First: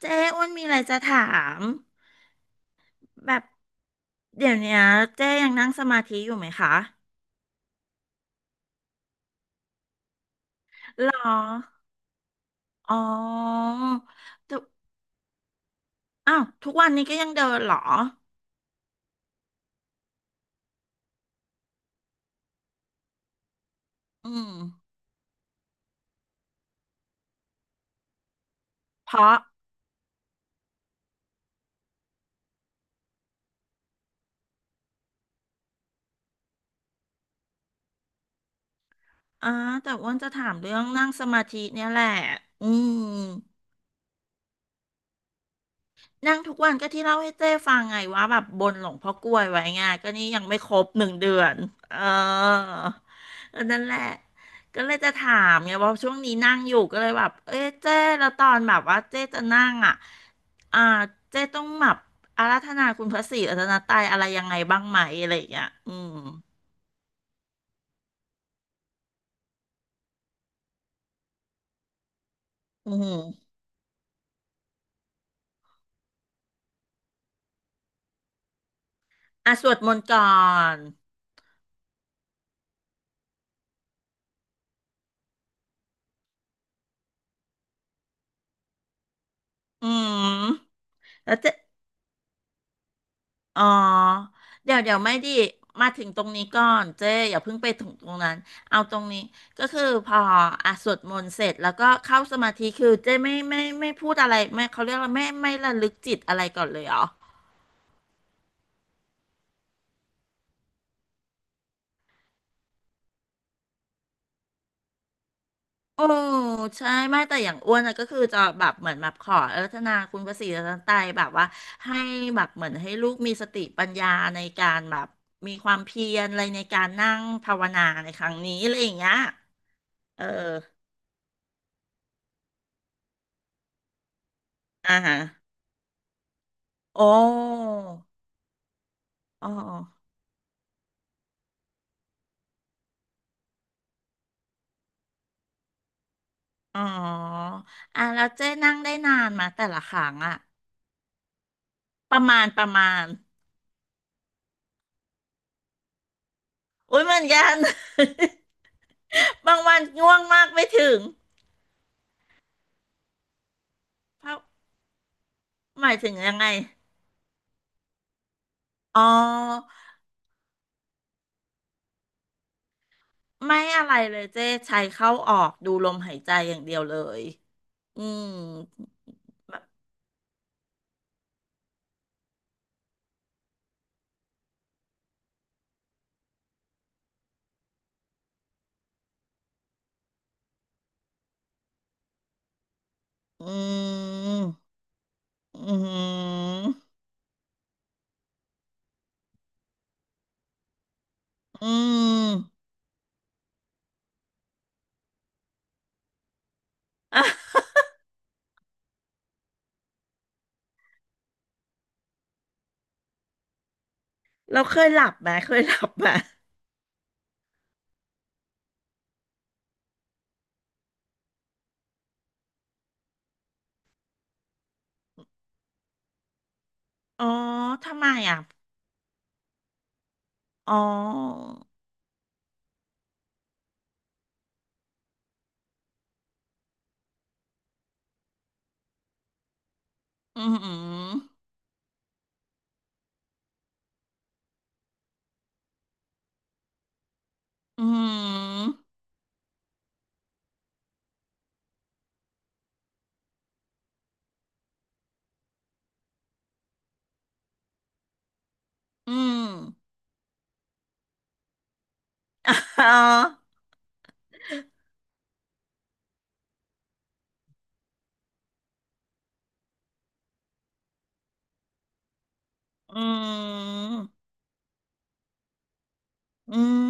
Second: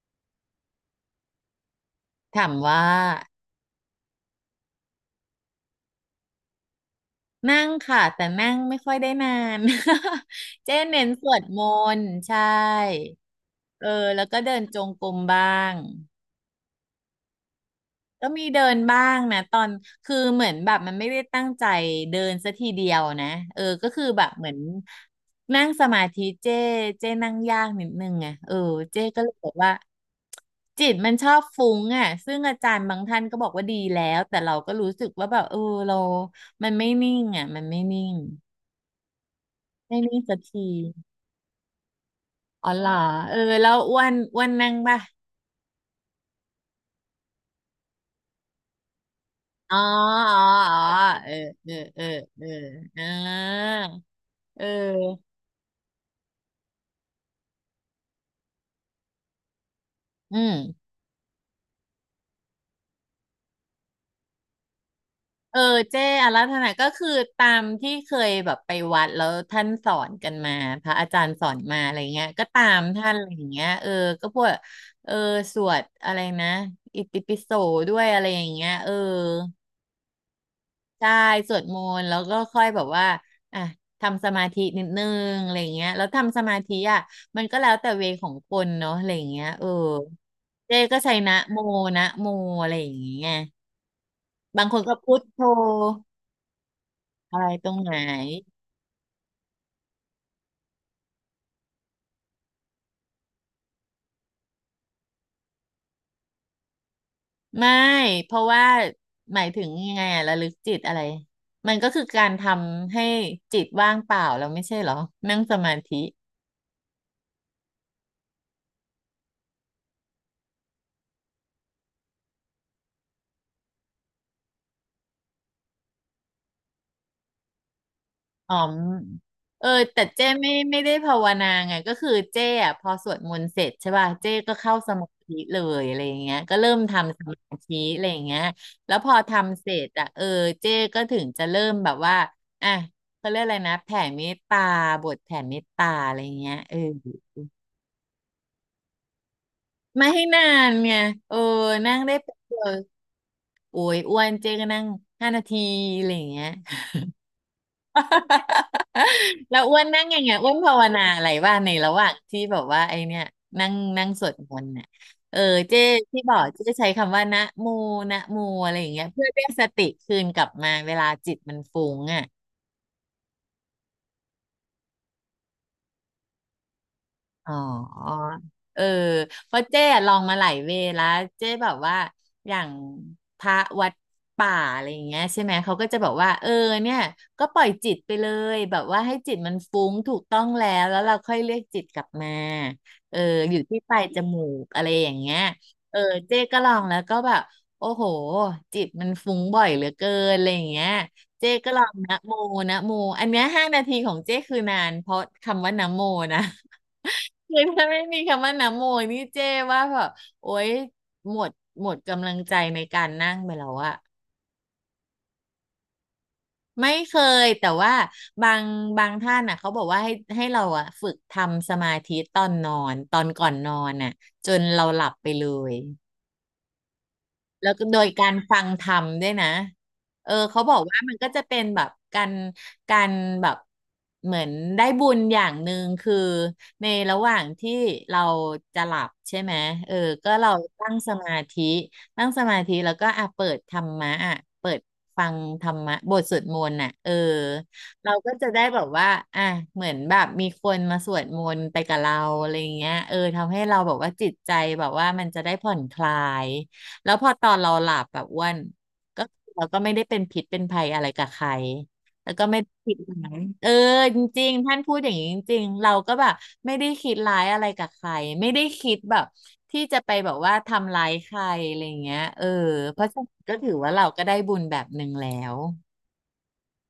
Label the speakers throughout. Speaker 1: เจ๊อ้วนมีอะไรจะถาม
Speaker 2: ถามว่า
Speaker 1: แบบเดี๋ยวเนี้ยเจ๊ยังนั่งสมาธิอยู่ไหมคะ
Speaker 2: นั่งค่ะแต่นั่งไม่ค่อยได้นาน เจ๊เน้
Speaker 1: หร
Speaker 2: น
Speaker 1: อ
Speaker 2: สวดมนต์ใช่
Speaker 1: อ๋อ
Speaker 2: เออแล้วก็
Speaker 1: แต่
Speaker 2: เดินจงกรมบ้าง
Speaker 1: อ้าวทุกวันนี้ก็ยังเดินเหรอ
Speaker 2: ก็มีเดินบ้างนะตอนคือเหมือนแบบมันไม่ได้ตั้งใจเดินซะทีเดียวนะเออก็คือแบ
Speaker 1: อื
Speaker 2: บเหมื
Speaker 1: ม
Speaker 2: อนนั่งสมาธิเจ้เจ้นั่งยากนิดนึงไงเออเจ้
Speaker 1: เพ
Speaker 2: ก็เลย
Speaker 1: ราะ
Speaker 2: บอกว่าจิตมันชอบฟุ้งอ่ะซึ่งอาจารย์บางท่านก็บอกว่าดีแล้วแต่เราก็รู้สึกว่าแบบเออเรามันไม่นิ่งอ่ะมันไม่นิ่ง
Speaker 1: อ่าแต่
Speaker 2: ไม่
Speaker 1: อ้วน
Speaker 2: นิ่ง
Speaker 1: จะ
Speaker 2: สัก
Speaker 1: ถาม
Speaker 2: ที
Speaker 1: เรื่องนั่งสมาธิเนี่ยแหละอื
Speaker 2: อ๋อเหรอ
Speaker 1: ม
Speaker 2: เออแล้วอ้วนอ้วนนั่งป่ะ
Speaker 1: นั่งทุกวันก็ที่เล่าให้เจ้ฟังไงว่าแบบบนหลวงพ่อกล้วยไว้
Speaker 2: อ๋อ
Speaker 1: ไงก็นี่
Speaker 2: อ๋อ
Speaker 1: ยังไม่ค
Speaker 2: อ๋
Speaker 1: ร
Speaker 2: อ
Speaker 1: บหนึ่ง
Speaker 2: เอ
Speaker 1: เดื
Speaker 2: อ
Speaker 1: อน
Speaker 2: เออ
Speaker 1: เอ
Speaker 2: เออเออ
Speaker 1: อ
Speaker 2: อ่า
Speaker 1: ก็นั่นแหละ
Speaker 2: เอ
Speaker 1: ก็เลยจะถ
Speaker 2: อ
Speaker 1: ามไงว่าช่วงนี้นั่งอยู่ก็เลยแบบเอ้ยเจ้แล้วตอนแบบว่าเจ้จะนั่งอ่ะ
Speaker 2: อืม
Speaker 1: อ่าเจ้ต้องแบบอาราธนาคุณพระศรีรัตนตรัยอะไรยังไงบ้างไหมอะไรอย่าง
Speaker 2: เออ
Speaker 1: เงี้ยอื
Speaker 2: เจ้
Speaker 1: ม
Speaker 2: อาราธนาก็คือตามที่เคยแบบไปวัดแล้วท่านสอนกันมา พระอาจารย์สอนมาอะไรเงี้ยก็ตาม
Speaker 1: อื
Speaker 2: ท่านอะไรอย่าง
Speaker 1: ม
Speaker 2: เงี้ยเออก็พวกเออสวดอะไรนะอิติปิโสด้วยอะไรอย่างเงี้ยเออ
Speaker 1: อ่ะสวดมนต์ก่อน
Speaker 2: ใช่สวดมนต์แล้วก็ค่อยแบบว่าอ่ะทำสมาธินิดนึงอะไรเงี้ยแล้วทำสมาธิอ่ะมันก็แล้วแต่เวของคนเนาะอะไรเงี้ยเออ
Speaker 1: อืม
Speaker 2: เจ้ก็ใช้
Speaker 1: แล้
Speaker 2: นะ
Speaker 1: วเจ้
Speaker 2: โมนะโมอะไรอย่างเงี้ย
Speaker 1: อ๋อ
Speaker 2: บางค
Speaker 1: เดี๋ย
Speaker 2: น
Speaker 1: ว
Speaker 2: ก็
Speaker 1: เดี๋ยว
Speaker 2: พุ
Speaker 1: ไม่
Speaker 2: ท
Speaker 1: ดี
Speaker 2: โธ
Speaker 1: มาถึงตรงนี้ก่อนเจ๊อ
Speaker 2: อะ
Speaker 1: ย่า
Speaker 2: ไร
Speaker 1: เพิ่ง
Speaker 2: ต
Speaker 1: ไป
Speaker 2: รง
Speaker 1: ถึ
Speaker 2: ไหน
Speaker 1: งตรงนั้นเอาตรงนี้ก็คือพออ่ะสวดมนต์เสร็จแล้วก็เข้าสมาธิคือเจ๊ไม่พูดอะไรไม่เขาเรียกว่าไม่ระลึกจิตอะไรก่อนเลยเหรอ
Speaker 2: ไม่เพราะว่าหมายถึงยังไงอะระลึกจิตอะไรมันก็คือการทำให้จิตว่างเปล่าเราไม่ใช่เหรอนั่งสมาธิ
Speaker 1: โอ้ใช่ไม่แต่อย่างอ้วนอะก็คือจะแบบเหมือนแบบขออรัตนาคุณพระศรีรัตนตรัยแบบว่าให้แบบเหมือนให้ลูกมีสติปัญญาในการแบบมีความเพียรอะไรในการนั่งภาวนาในครั้ง
Speaker 2: อ๋
Speaker 1: นี้
Speaker 2: อ
Speaker 1: อะ
Speaker 2: ม
Speaker 1: ไรอย่างเงี้ย
Speaker 2: เออแต่
Speaker 1: เอ
Speaker 2: เจ้ไม่
Speaker 1: อ
Speaker 2: ได้ภาวนาไงก็คือเจ้อะพอสวดมนต์เสร็จใช่ป่ะเจ้ก็เข้าส
Speaker 1: อ่า
Speaker 2: มา
Speaker 1: ฮะ
Speaker 2: ธิเลยอะไรอย่างเงี้ยก็เริ่ม
Speaker 1: โอ้
Speaker 2: ทำสมาธิอะไรอย่างเงี้ยแล้วพอ
Speaker 1: อ๋อ
Speaker 2: ทำเสร็จอะเออเจ้ก็ถึงจะเริ่มแบบว่าอ่ะเขาเรียกอะไรนะแผ่เมตตาบทแผ่เมตตาอะไรอย่างเงี้ยเออ
Speaker 1: อ๋ออ่ะแล้วเจ๊นั่งได้นานมาแต่ละค
Speaker 2: ไม่
Speaker 1: รั้ง
Speaker 2: ให้
Speaker 1: อะ
Speaker 2: นานไงเออนั่งได้
Speaker 1: ประ
Speaker 2: แป๊บ
Speaker 1: มาณ
Speaker 2: เดี
Speaker 1: ป
Speaker 2: ย
Speaker 1: ระ
Speaker 2: ว
Speaker 1: มาณ
Speaker 2: โอ้ยอ้วนเจ๊ก็นั่งห้านาทีอะไรอย่างเงี้ย
Speaker 1: อุ้ยเหมือนกัน บา
Speaker 2: แล้
Speaker 1: ง
Speaker 2: วอ้
Speaker 1: วั
Speaker 2: ว
Speaker 1: น
Speaker 2: นนั่ง
Speaker 1: ง่ว
Speaker 2: ยั
Speaker 1: ง
Speaker 2: งไง
Speaker 1: มา
Speaker 2: อ้
Speaker 1: ก
Speaker 2: วน
Speaker 1: ไม่
Speaker 2: ภาว
Speaker 1: ถึง
Speaker 2: นาอะไรว่าในระหว่างที่แบบว่าไอเนี่ยนั่งนั่งส
Speaker 1: เพ
Speaker 2: วด
Speaker 1: ราะ
Speaker 2: มนต์น่ะเออเจ๊
Speaker 1: หมายถึง
Speaker 2: ที่บ
Speaker 1: ยั
Speaker 2: อ
Speaker 1: ง
Speaker 2: ก
Speaker 1: ไง
Speaker 2: เจ๊ใช้คำว่านะโมนะโมอะไรอย่าง
Speaker 1: อ๋
Speaker 2: เงี้
Speaker 1: อ
Speaker 2: ยเพื่อเรียกสติคืนกลับมาเวลาจิตมันฟุ้งอ่ะ
Speaker 1: ไม่อะไรเลยเจ๊ใช้เข้าออกดูลมหายใจอย่างเดียวเลย
Speaker 2: อ๋อ
Speaker 1: อืม
Speaker 2: เออ เพราะ
Speaker 1: แบบ
Speaker 2: เจ๊อะลองมาหลายเวย์แล้วเจ๊แบบว่าอย่างพระวัดป่าอะไรอย่างเงี้ยใช่ไหมเขาก็จะบอกว่าเออเนี่ยก็ปล่อยจิตไปเลยแบบว่าให้จิตมันฟุ้งถูกต้องแล้วแล้วเราค่อยเรียกจิตกลับมาเออ
Speaker 1: อื
Speaker 2: อยู่ที่ปลายจมูก
Speaker 1: ม
Speaker 2: อะไรอย่างเงี้ย
Speaker 1: อื
Speaker 2: เออเจ๊
Speaker 1: ม
Speaker 2: ก็ลองแล้วก็แบบโอ้โหจิตมันฟุ้งบ่อยเหลือเกินอะไรอย่างเงี้ยเจ๊
Speaker 1: อื
Speaker 2: ก็ลองนะโม
Speaker 1: ม
Speaker 2: นะโมอันเนี้ยห้านาทีของเจ๊คือนานเพราะคำว่านะโมนะ
Speaker 1: อ่ะ
Speaker 2: คือถ้าไม่มีคำว่านะโมนี่เจ้ว่าแบบโอ๊ยหมดหมดกำลังใจในการนั่งไปแล้วอะ
Speaker 1: เราเคยหลับไหมเคยหลับไหม
Speaker 2: ไม่เคยแต่ว่าบางบางท่านน่ะเขาบอกว่าให้เราอะฝึกทำสมาธิตอนนอนตอนก่อนนอนน่ะจนเราหลับไปเลย
Speaker 1: อ๋อ
Speaker 2: แล้วก็โด
Speaker 1: ทำ
Speaker 2: ย
Speaker 1: ไม
Speaker 2: การ
Speaker 1: อ่ะ
Speaker 2: ฟังธรรมด้วยนะเออเขาบ
Speaker 1: อ๋อ
Speaker 2: อกว่ามันก็จะเป็นแบบการการแบบเหมือนได้บุญอย่างหนึ่งคือในระหว่างที่เราจะหลับใช่ไหมเออก็
Speaker 1: อื
Speaker 2: เราตั้งส
Speaker 1: ม
Speaker 2: มาธิตั้งสมาธิแล้วก็อ่ะเปิดธรรมะอ่ะเปิดฟังธรรมะบทสวดมนต์น่ะเออ
Speaker 1: อื
Speaker 2: เราก็จะได้
Speaker 1: ม
Speaker 2: แบบว่าอ่ะเหมือนแบบมีคนมาสวดมนต์ไปกับเราอะไรอย่างเงี้ยเออทำให้เราแบบว่าจิตใจแบบว่ามันจะได้ผ่อนคลาย แล้วพอตอนเราหลับแบบอ้วน
Speaker 1: อื
Speaker 2: ก็
Speaker 1: ม
Speaker 2: เราก็ไม่ได้เป็นพิษเป็นภัยอะไรกับใครแล้วก็ไม่ได้
Speaker 1: อ๋
Speaker 2: คิดร้าย
Speaker 1: อ
Speaker 2: เออจริงๆท่านพูดอย่างนี้จริงๆเราก็แบบไม่ได้คิดร้ายอะไรกับใครไม่ได้คิดแบบที่จะไปแบบว่าทำร้ายใครอะไรเงี้ยเออ
Speaker 1: อื
Speaker 2: เพราะฉะนั้นก็ถือว่าเราก็
Speaker 1: ม
Speaker 2: ได้บุญแบบหนึ่งแล้ว
Speaker 1: อืม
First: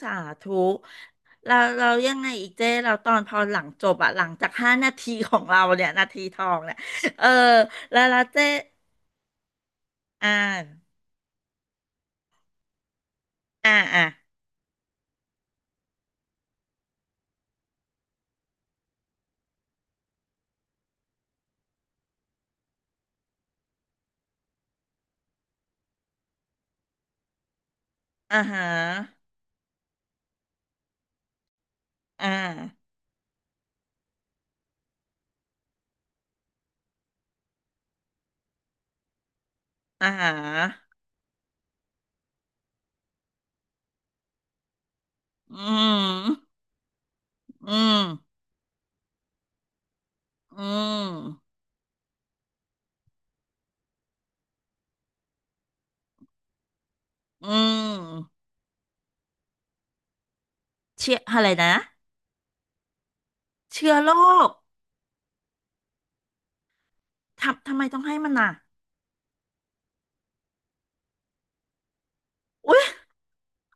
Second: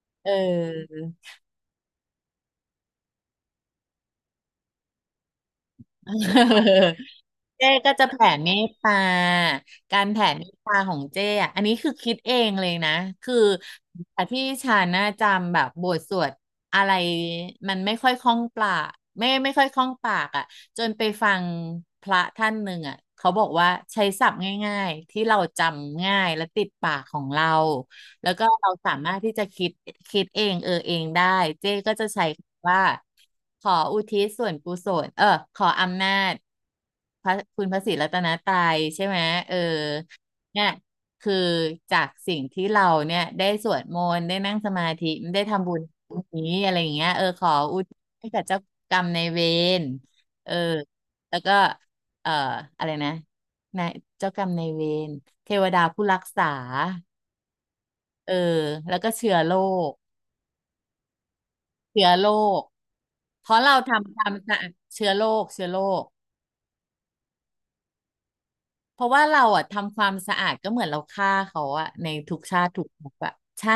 Speaker 1: สา
Speaker 2: เอ
Speaker 1: ธุ
Speaker 2: อ
Speaker 1: เราเรายังไงอีกเจ้เราตอนพอหลังจบอะหลังจาก5 นาทีของเราเนี่ยนาทีทองเนี่ยเออ
Speaker 2: เจ้ก็
Speaker 1: แล้ว
Speaker 2: จะ
Speaker 1: แล้ว
Speaker 2: แผ่
Speaker 1: เจ้
Speaker 2: เมตตาการแผ่
Speaker 1: อ่
Speaker 2: เมตตาขอ
Speaker 1: า
Speaker 2: งเจ้อะอันนี้คือคิดเองเลยนะคือ
Speaker 1: อ่าอ่า
Speaker 2: แต่ที่ฉันน่ะจำแบบบทสวดอะไรมันไม่ค่อยคล่องปากไม่ค่อยคล่องปากอ่ะจนไปฟังพระท่านหนึ่งอ่ะเขาบอกว่าใช้ศัพท์ง่ายๆที่เราจำง่ายและติดปากของเรา แล้ว
Speaker 1: อ่า
Speaker 2: ก็
Speaker 1: ฮะ
Speaker 2: เราสามารถที่จะคิดคิดเองเออเองได้เจ๊ก็จะใช้
Speaker 1: อ่า
Speaker 2: คำว่าขออุทิศส่วนกุศลเออขออำนาจพระคุณพระศรีรัตนตรัยใช่ไหมเออ
Speaker 1: อ่าฮะ
Speaker 2: เนี่ยคือจากสิ่งที่เราเนี่ยได้สวดมนต์ได้นั่งสมาธิได้
Speaker 1: อื
Speaker 2: ทำบุญนี้
Speaker 1: ม
Speaker 2: อะไรอย่างเงี้ยเออขอ
Speaker 1: อื
Speaker 2: อุทิศ
Speaker 1: ม
Speaker 2: ให้กับเจ้ากรรมนายเวรเออ
Speaker 1: อื
Speaker 2: แล้วก็
Speaker 1: ม
Speaker 2: เอ่ออะไรนะนายเจ้ากรรมนายเวรเทวดาผู้รักษา
Speaker 1: อื
Speaker 2: เออ
Speaker 1: ม
Speaker 2: แล้วก็เชื้อโรค
Speaker 1: เชื่ออะไรนะ
Speaker 2: เชื้อโรคเพราะเรา
Speaker 1: เชื้อโร
Speaker 2: ทำความ
Speaker 1: ค
Speaker 2: สะอาดเชื้อโรคค
Speaker 1: ทำทำไมต้องให้มันน่ะ
Speaker 2: เพราะว่าเราอ่ะทำความสะอาดก็เหมือนเราฆ่าเขาอ่ะในทุกชาติ
Speaker 1: อุ้
Speaker 2: ทุ
Speaker 1: ย
Speaker 2: กภพอ่ะใช่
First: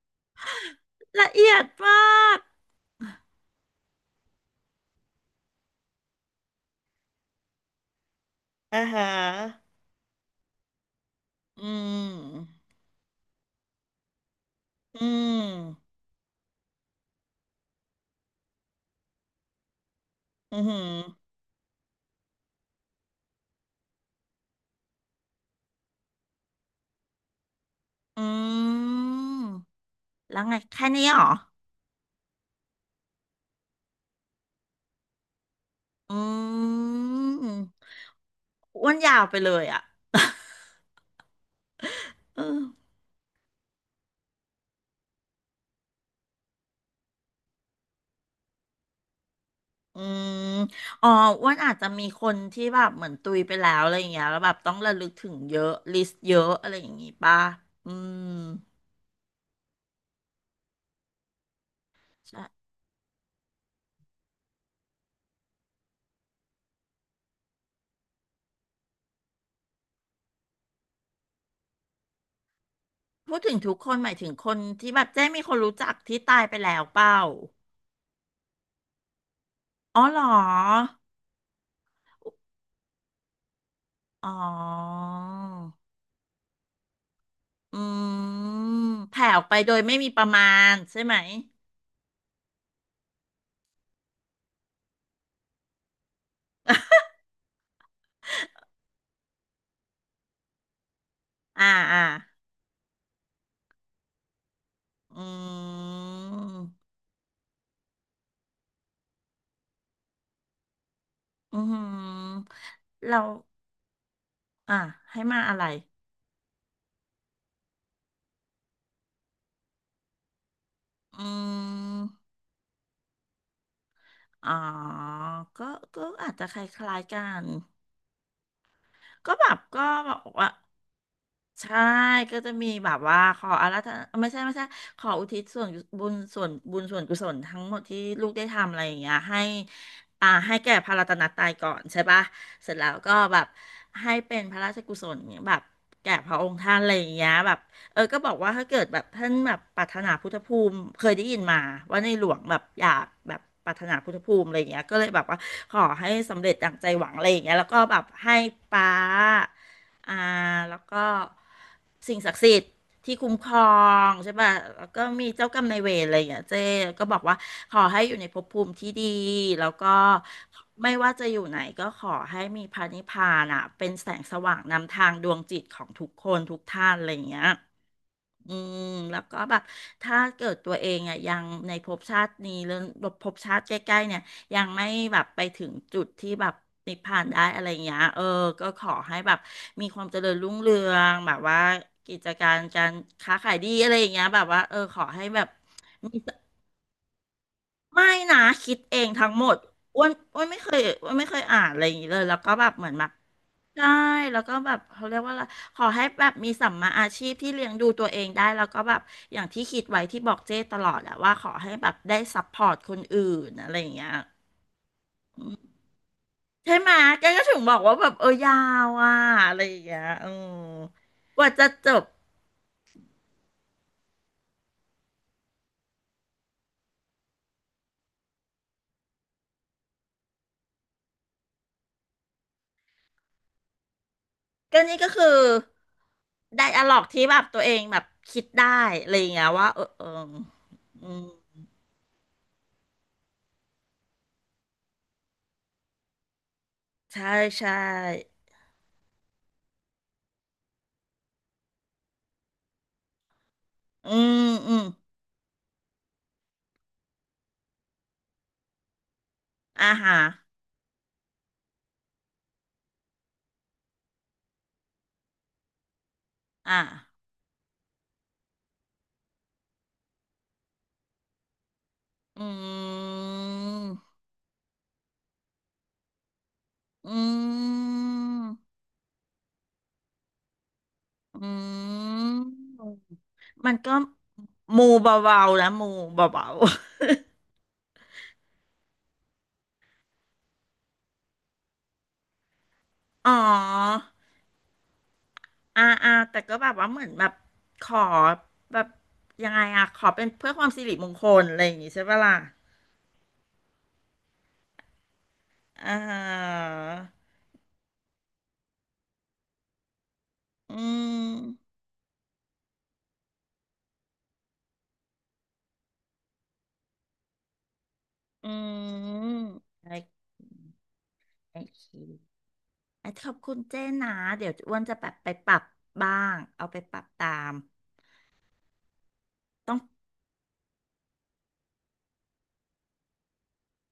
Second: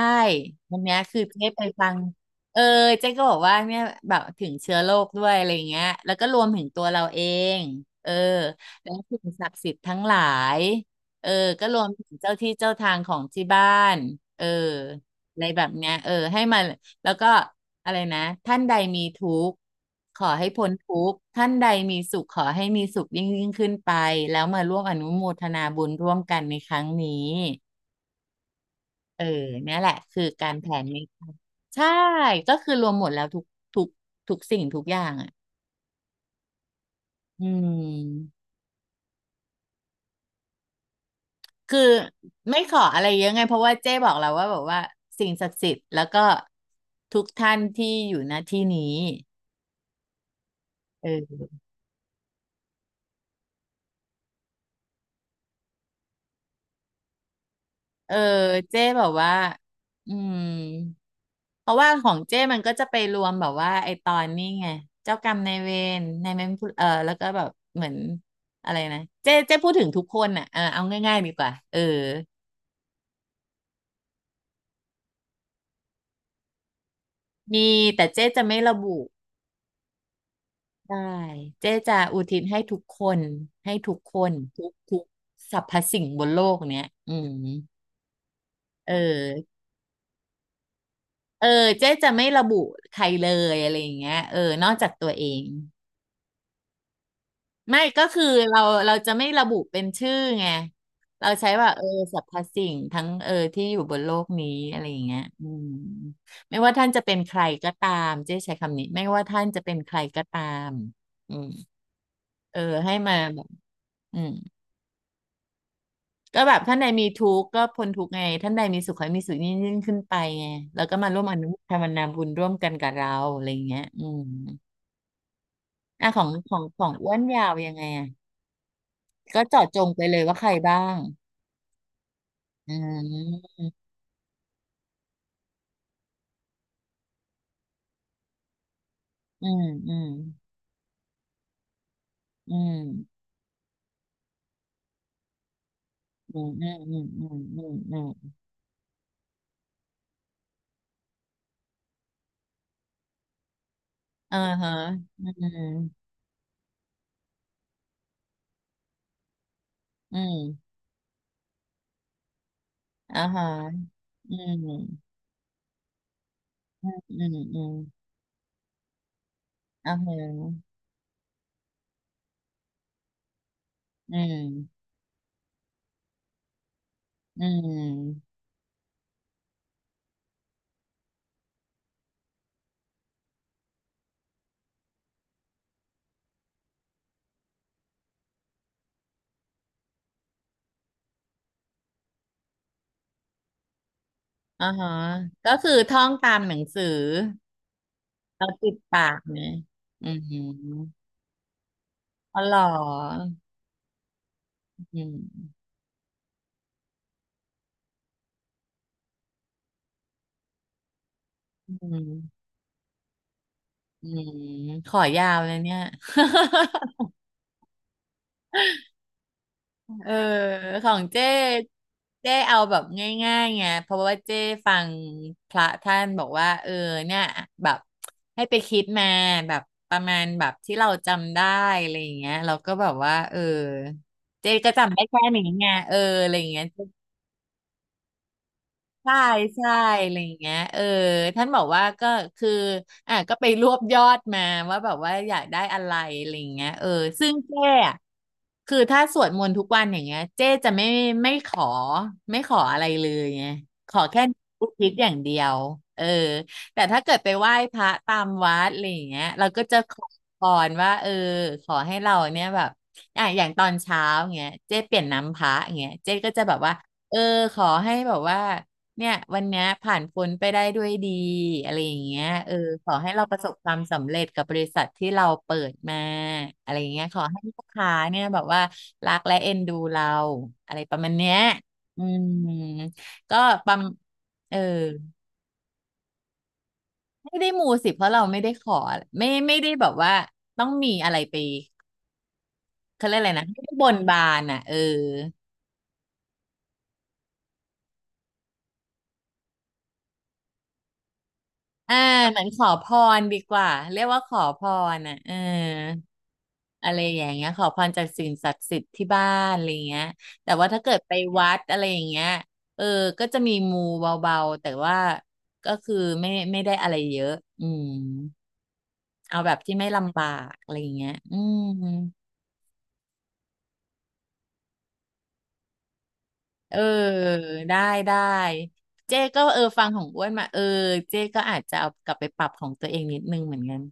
Speaker 2: วันเนี้ยคือ
Speaker 1: ละ
Speaker 2: เจ๊
Speaker 1: เอีย
Speaker 2: ไป
Speaker 1: ด
Speaker 2: ฟัง
Speaker 1: มาก
Speaker 2: เออเจ๊ก็บอกว่าเนี่ยแบบถึงเชื้อโรคด้วยอะไรเงี้ยแล้วก็รวมถึงตัวเราเองเออ
Speaker 1: อ่า
Speaker 2: แล้
Speaker 1: ฮ
Speaker 2: วสิ่งศักดิ์สิ
Speaker 1: ะ
Speaker 2: ทธิ์ทั้งหลายเออ
Speaker 1: อื
Speaker 2: ก็รวมถึงเจ้าที่
Speaker 1: ม
Speaker 2: เจ้าทางของที่บ้านเออ
Speaker 1: อื
Speaker 2: อะ
Speaker 1: ม
Speaker 2: ไรแบบเนี้ยเออให้มา แล้วก็อะไรนะท่านใดมีทุกข์ขอให้
Speaker 1: อือ
Speaker 2: พ้น
Speaker 1: หือ
Speaker 2: ทุกข์ท่านใดมีสุขขอให้มีสุขยิ่งยิ่งขึ้นไปแล้วมาร่วมอนุโมทนาบุญร่วมกันในครั้งนี้
Speaker 1: อื
Speaker 2: เออ
Speaker 1: ม
Speaker 2: เนี่ยแหละคือ
Speaker 1: แล้ว
Speaker 2: กา
Speaker 1: ไง
Speaker 2: รแผ่
Speaker 1: แค่
Speaker 2: เม
Speaker 1: นี้
Speaker 2: ต
Speaker 1: เหร
Speaker 2: ตา
Speaker 1: อ
Speaker 2: ใช่ก็คือรวมหมดแล้วทุกทุกสิ่งทุกอย่างอ่ะ
Speaker 1: อื
Speaker 2: อื
Speaker 1: ม
Speaker 2: ม
Speaker 1: อ้วนยาวไปเลยอ่ะ
Speaker 2: คือ ไม่
Speaker 1: เออ
Speaker 2: ขออะไรเยอะไงเพราะว่าเจ๊บอกเราว่าแบบว่าสิ่งศักดิ์สิทธิ์แล้วก็ทุกท่านที่อยู่ณที่นี้
Speaker 1: อืม
Speaker 2: เ
Speaker 1: อ๋ออ้วน
Speaker 2: ออ
Speaker 1: อาจจะมีคนที่แบบเหมือนตุยไปแล้วอะไรอย่างเงี้ยแล้วแบบต้องระลึกถึงเยอะลิสต์เยอะอะไรอย่างงี้ป่ะอื
Speaker 2: เออ
Speaker 1: ม
Speaker 2: เจ๊แบบว่าอืมเพราะว่าของเจ้มัน
Speaker 1: ใช่
Speaker 2: ก็จะไปรวมแบบว่าไอตอนนี้ไงเจ้ากรรมนายเวรนายเวรผู้แล้วก็แบบเหมือนอะไรนะเจ้พูดถึงทุกคนอ่ะเออเอาง่ายๆดีกว่าเออ
Speaker 1: พูดถึงทุกคนหมายถึงคนที่แบบเจ๊มีคนรู้จักที่ตายไปแล้วเปล่า
Speaker 2: มีแต่เจ้จะไม่ระบุ
Speaker 1: อ๋อเหรอ
Speaker 2: ได้เจ้จะอุทิศให้ทุกคนให้ทุกค
Speaker 1: อ๋อ
Speaker 2: นทุกทุกสรรพสิ่งบนโลกเนี้ยอืม
Speaker 1: อืม
Speaker 2: เอ
Speaker 1: แผ่ออกไป
Speaker 2: อ
Speaker 1: โดยไม่มีประมาณใช่ไหม
Speaker 2: เออเจ๊จะไม่ระบุใครเลยอะไรอย่างเงี้ยเออนอกจากตัวเอง ไม่ก็คือเราเราจะไม่ระบุเป็นชื่อไงเราใช้
Speaker 1: อ่า
Speaker 2: ว่าเออ
Speaker 1: อ่า
Speaker 2: สรรพสิ่งทั้งเออที่อยู่บนโลกนี้อะไรอย่างเงี้ย
Speaker 1: อื
Speaker 2: อืมไม่ว่าท่า
Speaker 1: ม
Speaker 2: นจะเป็นใครก็ตามเจ๊ใช้คำนี้ไม่ว่าท่านจะเป็นใครก็ตามอืม
Speaker 1: อืม
Speaker 2: เออให้มา
Speaker 1: เรา
Speaker 2: แบบอืม
Speaker 1: อ่า ให้มาอะไร
Speaker 2: ก็แบบท่านใดมีทุกข์ก็พ้นทุกข์ไงท่านใดมีสุขให้มีสุขยิ่งยิ่งขึ้นไปไงแล้วก็มาร่วม
Speaker 1: อื
Speaker 2: อนุโมทนา
Speaker 1: ม
Speaker 2: บุญร่วมกันกับเราอะไรอย่างเงี้ยอืม
Speaker 1: อ๋อ ก็ก็
Speaker 2: อ่ะ
Speaker 1: อาจจะคล
Speaker 2: ของ
Speaker 1: ้าย
Speaker 2: อ้
Speaker 1: ๆ
Speaker 2: วน
Speaker 1: กั
Speaker 2: ยา
Speaker 1: น
Speaker 2: วยังไงอ่ะ
Speaker 1: ก็
Speaker 2: ก็
Speaker 1: แบบ
Speaker 2: เจาะจ
Speaker 1: ก็
Speaker 2: งไป
Speaker 1: แบ
Speaker 2: เล
Speaker 1: บ
Speaker 2: ยว่าใค
Speaker 1: ว่า
Speaker 2: รบ้าง
Speaker 1: ใช่ก็จะมี
Speaker 2: อื
Speaker 1: แบบว่าขอ
Speaker 2: ม
Speaker 1: อาราธนาไม่ใช่ขออุทิศส่วนบุญส่วนกุศลทั้งหมดที่ลูกได้ทำอะไรอย่างเงี้ยให้
Speaker 2: อืมอืม
Speaker 1: อ่าให้แก่พระรัตนตรัยก่อนใช่ปะ
Speaker 2: อื
Speaker 1: เสร็
Speaker 2: ม
Speaker 1: จแล้วก็แบบให้เป็นพระราชกุศลแบบแก่พระ
Speaker 2: อื
Speaker 1: อ
Speaker 2: ม
Speaker 1: งค์
Speaker 2: อืม
Speaker 1: ท่านอะไร
Speaker 2: อื
Speaker 1: อ
Speaker 2: ม
Speaker 1: ย่าง
Speaker 2: อื
Speaker 1: เงี้ย
Speaker 2: ม
Speaker 1: แบบ
Speaker 2: อืมอ
Speaker 1: เออก็
Speaker 2: ื
Speaker 1: บอ
Speaker 2: ม
Speaker 1: กว่าถ้าเกิดแบบท่านแบบปรารถนาพุทธภูมิเคยได้ยินมาว่าในหลวงแบบอยากแบบปรารถนาพุทธภู
Speaker 2: อ่า
Speaker 1: มิอะไรอย่า
Speaker 2: ฮะ
Speaker 1: งเงี้ยก็เลยแบ
Speaker 2: อื
Speaker 1: บว่า
Speaker 2: ม
Speaker 1: ขอให้สำเร็จดังใจหวังอะไรอย่างเงี้ยแล้วก็แบบให้ป้า อ่า
Speaker 2: อืม
Speaker 1: แล้วก็สิ่งศักดิ์สิทธิ์ที่
Speaker 2: อ่า
Speaker 1: คุ้ม
Speaker 2: ฮะ
Speaker 1: ครองใช่
Speaker 2: อืม
Speaker 1: ป่ะแล้วก็
Speaker 2: อ
Speaker 1: มีเจ้ากรรมนายเวรอะไรอย่างเงี้ยเจ๊
Speaker 2: ืม
Speaker 1: ก็บอกว่า
Speaker 2: อื
Speaker 1: ขอให้
Speaker 2: ม
Speaker 1: อยู่ในภพภูมิที่ดีแล้วก็
Speaker 2: อ่าฮะ
Speaker 1: ไม่ว่าจะอยู่ไหนก็ขอให้มีพระนิพพานอ่ะเป็นแส
Speaker 2: อื
Speaker 1: งสว่าง
Speaker 2: ม
Speaker 1: นำทางดวงจิตของทุกคนทุกท่านอะไรอย่างเงี้
Speaker 2: อื
Speaker 1: ย
Speaker 2: ม
Speaker 1: อืมแล้วก็แบบถ้าเกิดตัวเองอ่ะยังในภพชาตินี้หรือภพชาติใกล้ๆเนี่ยยังไม่แบบไปถึงจุดที่แบบนิพพานได้อะไรอย่างเงี้ยเออก็ขอให้แบบมีความเจริญรุ่งเรืองแบบว่ากิจการการค้าขายดีอะไรอย่างเงี้ยแบบว่า
Speaker 2: อ่า
Speaker 1: เออ
Speaker 2: ฮะ
Speaker 1: ขอให้แบบ
Speaker 2: ก็คือท่องตามหนังสือ
Speaker 1: ไม่นะ
Speaker 2: เราติ
Speaker 1: คิ
Speaker 2: ด
Speaker 1: ดเอ
Speaker 2: ปา
Speaker 1: ง
Speaker 2: ก
Speaker 1: ทั้ง
Speaker 2: ไหม
Speaker 1: หมดอ้ว
Speaker 2: อื
Speaker 1: นอ้วนไม่เคย
Speaker 2: ม
Speaker 1: อ้วนไม่เคยอ่านอะไรอย่างนี้เลยแล้
Speaker 2: อ๋
Speaker 1: ว
Speaker 2: อเห
Speaker 1: ก็
Speaker 2: ร
Speaker 1: แบบเหมือนแบบ
Speaker 2: อ
Speaker 1: ใช่แล้วก็แบบ
Speaker 2: อื
Speaker 1: เขาเรียกว่าอะไร
Speaker 2: ม
Speaker 1: ขอให้แบบมีสัมมาอาชีพที่เลี้ยงดูตัวเองได้แล้วก็แบบอย่างที่คิดไว้ที่บอกเจ้ตลอดอะว่าขอให้
Speaker 2: อื
Speaker 1: แบบได้
Speaker 2: ม
Speaker 1: ซัพพอร์ตคนอื่นอะไรอย่าง
Speaker 2: อื
Speaker 1: เงี้ย
Speaker 2: มขอยาว
Speaker 1: อื
Speaker 2: เลย
Speaker 1: ม
Speaker 2: เนี่ย
Speaker 1: ใช่ไหมแกก็ถึงบอกว่าแบบเออยาวอะอะไรอย่างเงี้ย
Speaker 2: เออ
Speaker 1: อืม
Speaker 2: ของ
Speaker 1: กว่าจะจบ
Speaker 2: เจ้เอาแบบง่ายๆไงเพราะว่าเจ้ฟังพระท่านบอกว่าเออเนี่ยแบบให้ไปคิดมาแบบประมาณแบบที่เราจำได้อะไรอย่างเงี้ยเราก็แบบว่าเออเจ้ก็
Speaker 1: ก็
Speaker 2: จำ
Speaker 1: นี่
Speaker 2: ได้
Speaker 1: ก็
Speaker 2: แค่
Speaker 1: คือ
Speaker 2: นี้ไงเอออะไรอย่างเงี้
Speaker 1: ได
Speaker 2: ย
Speaker 1: อะล็อกที่แบบตัวเองแบบคิดได้อะ
Speaker 2: ใช่
Speaker 1: ไรอย่างเงี้ยว่า
Speaker 2: ใช่
Speaker 1: เออเออ
Speaker 2: อะไรอย่างเงี้ยเออ
Speaker 1: อืม
Speaker 2: ท่านบอกว่าก็คืออ่ะก็ไปรวบยอดมาว่าแบบว่าอยากได้อะไรอะไรอย่างเงี้ยเออ
Speaker 1: ใช่
Speaker 2: ซึ่งเจ้
Speaker 1: ใช่
Speaker 2: อะคือถ้าสวดมนต์ทุกวันอย่างเงี้ยเจ้จะไม่ไม่ขอไม่ขออะไรเลยไงขอ
Speaker 1: อื
Speaker 2: แค่
Speaker 1: ม
Speaker 2: อุ
Speaker 1: อืม
Speaker 2: ทิศอย่างเดียวเออแต่ถ้าเกิดไปไหว้พระตามวัดอะไรอย่างเงี้ยเราก็จะ
Speaker 1: อา
Speaker 2: ขอ
Speaker 1: หาร
Speaker 2: พรว่าเออขอให้เราเนี่ยแบบอ่ะอย่างตอนเช้าเงี้ยเจ้เปลี่ยนน้ำพระเงี้ยเจ้ก็จะแบบว่า
Speaker 1: อ่า
Speaker 2: เออขอให้แบบว่า เนี่ยวันเนี้ยผ่านพ้นไปได้ด้วยดีอะไรอย่างเงี้ย
Speaker 1: อ
Speaker 2: เออขอให้
Speaker 1: ื
Speaker 2: เราประสบความ
Speaker 1: ม
Speaker 2: สำเร็จกับบริษัทที่เราเปิดมาอะไรอย่างเงี้ยข
Speaker 1: อื
Speaker 2: อให้ลูกค้า
Speaker 1: ม
Speaker 2: เนี่ยแบบว่ารักและเอ็นดูเราอะไรประมาณเนี้ย
Speaker 1: อื
Speaker 2: อืม
Speaker 1: ม
Speaker 2: ก็ป
Speaker 1: มั
Speaker 2: ระ
Speaker 1: น
Speaker 2: ม
Speaker 1: ก็
Speaker 2: เออ
Speaker 1: มูเบาๆนะมูเบาๆ
Speaker 2: ไม่ได้มูสิเพราะเราไม่ได้ขอไม่ได้แบบว่าต้องมีอะไรไปเขาเรียก อะ
Speaker 1: อ๋
Speaker 2: ไร
Speaker 1: อ
Speaker 2: นะไม่ได้บนบานอ่ะเออ
Speaker 1: อ่าอ่าแต่ก็แบบว่าเหมือนแบบขอแบบยังไงอะขอเป็นเพื่อความสิริมงคลอะไรอย่างงี้
Speaker 2: อ่า
Speaker 1: ใช่ปะล่ะ
Speaker 2: เหมือนขอพรดีกว่าเรียกว่าขอพรอ่ะเออ
Speaker 1: อ่าฮะ
Speaker 2: อะไรอย่างเงี้ยขอพรจากสิ่งศักดิ์สิทธิ์ที่บ้านอะไรเงี้ยแต่ว่า
Speaker 1: อื
Speaker 2: ถ้าเกิดไปวัด
Speaker 1: ม
Speaker 2: อะไรอย่างเงี้ยเออก็จะมีมูเบาๆแต่ว่าก็คือไม่ได้อะไรเยอะอืม
Speaker 1: อื
Speaker 2: เอา
Speaker 1: ม
Speaker 2: แบบที่
Speaker 1: โอ
Speaker 2: ไม่ลำบา
Speaker 1: เค
Speaker 2: กอะไรอย่างเงี้ยอื
Speaker 1: โอเค
Speaker 2: ม
Speaker 1: อ่ะขอบคุณเจ้นะเดี๋ยวอ้วนจะแบบไปปรับบ้างเอา
Speaker 2: เอ
Speaker 1: ไป
Speaker 2: อ
Speaker 1: ปรับตาม
Speaker 2: ได้ได้เจ๊ก็เออ
Speaker 1: ต้อง
Speaker 2: ฟังของอ้วนมาเออเจ๊ก็อาจจะเอากลับไปปรับของตัวเองนิดนึงเหมือนกัน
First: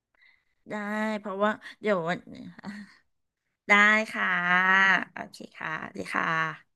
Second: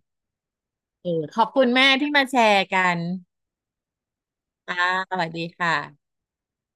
Speaker 1: ได้
Speaker 2: เออ
Speaker 1: เพราะ
Speaker 2: ขอบ
Speaker 1: ว่า
Speaker 2: คุณแม่
Speaker 1: เดี๋ยว
Speaker 2: ที่
Speaker 1: วัน
Speaker 2: มาแชร์กัน
Speaker 1: ได้ค่ะ
Speaker 2: ค่ะส
Speaker 1: โอ
Speaker 2: วัส
Speaker 1: เค
Speaker 2: ดี
Speaker 1: ค่ะ
Speaker 2: ค่ะ
Speaker 1: ดีค่ะ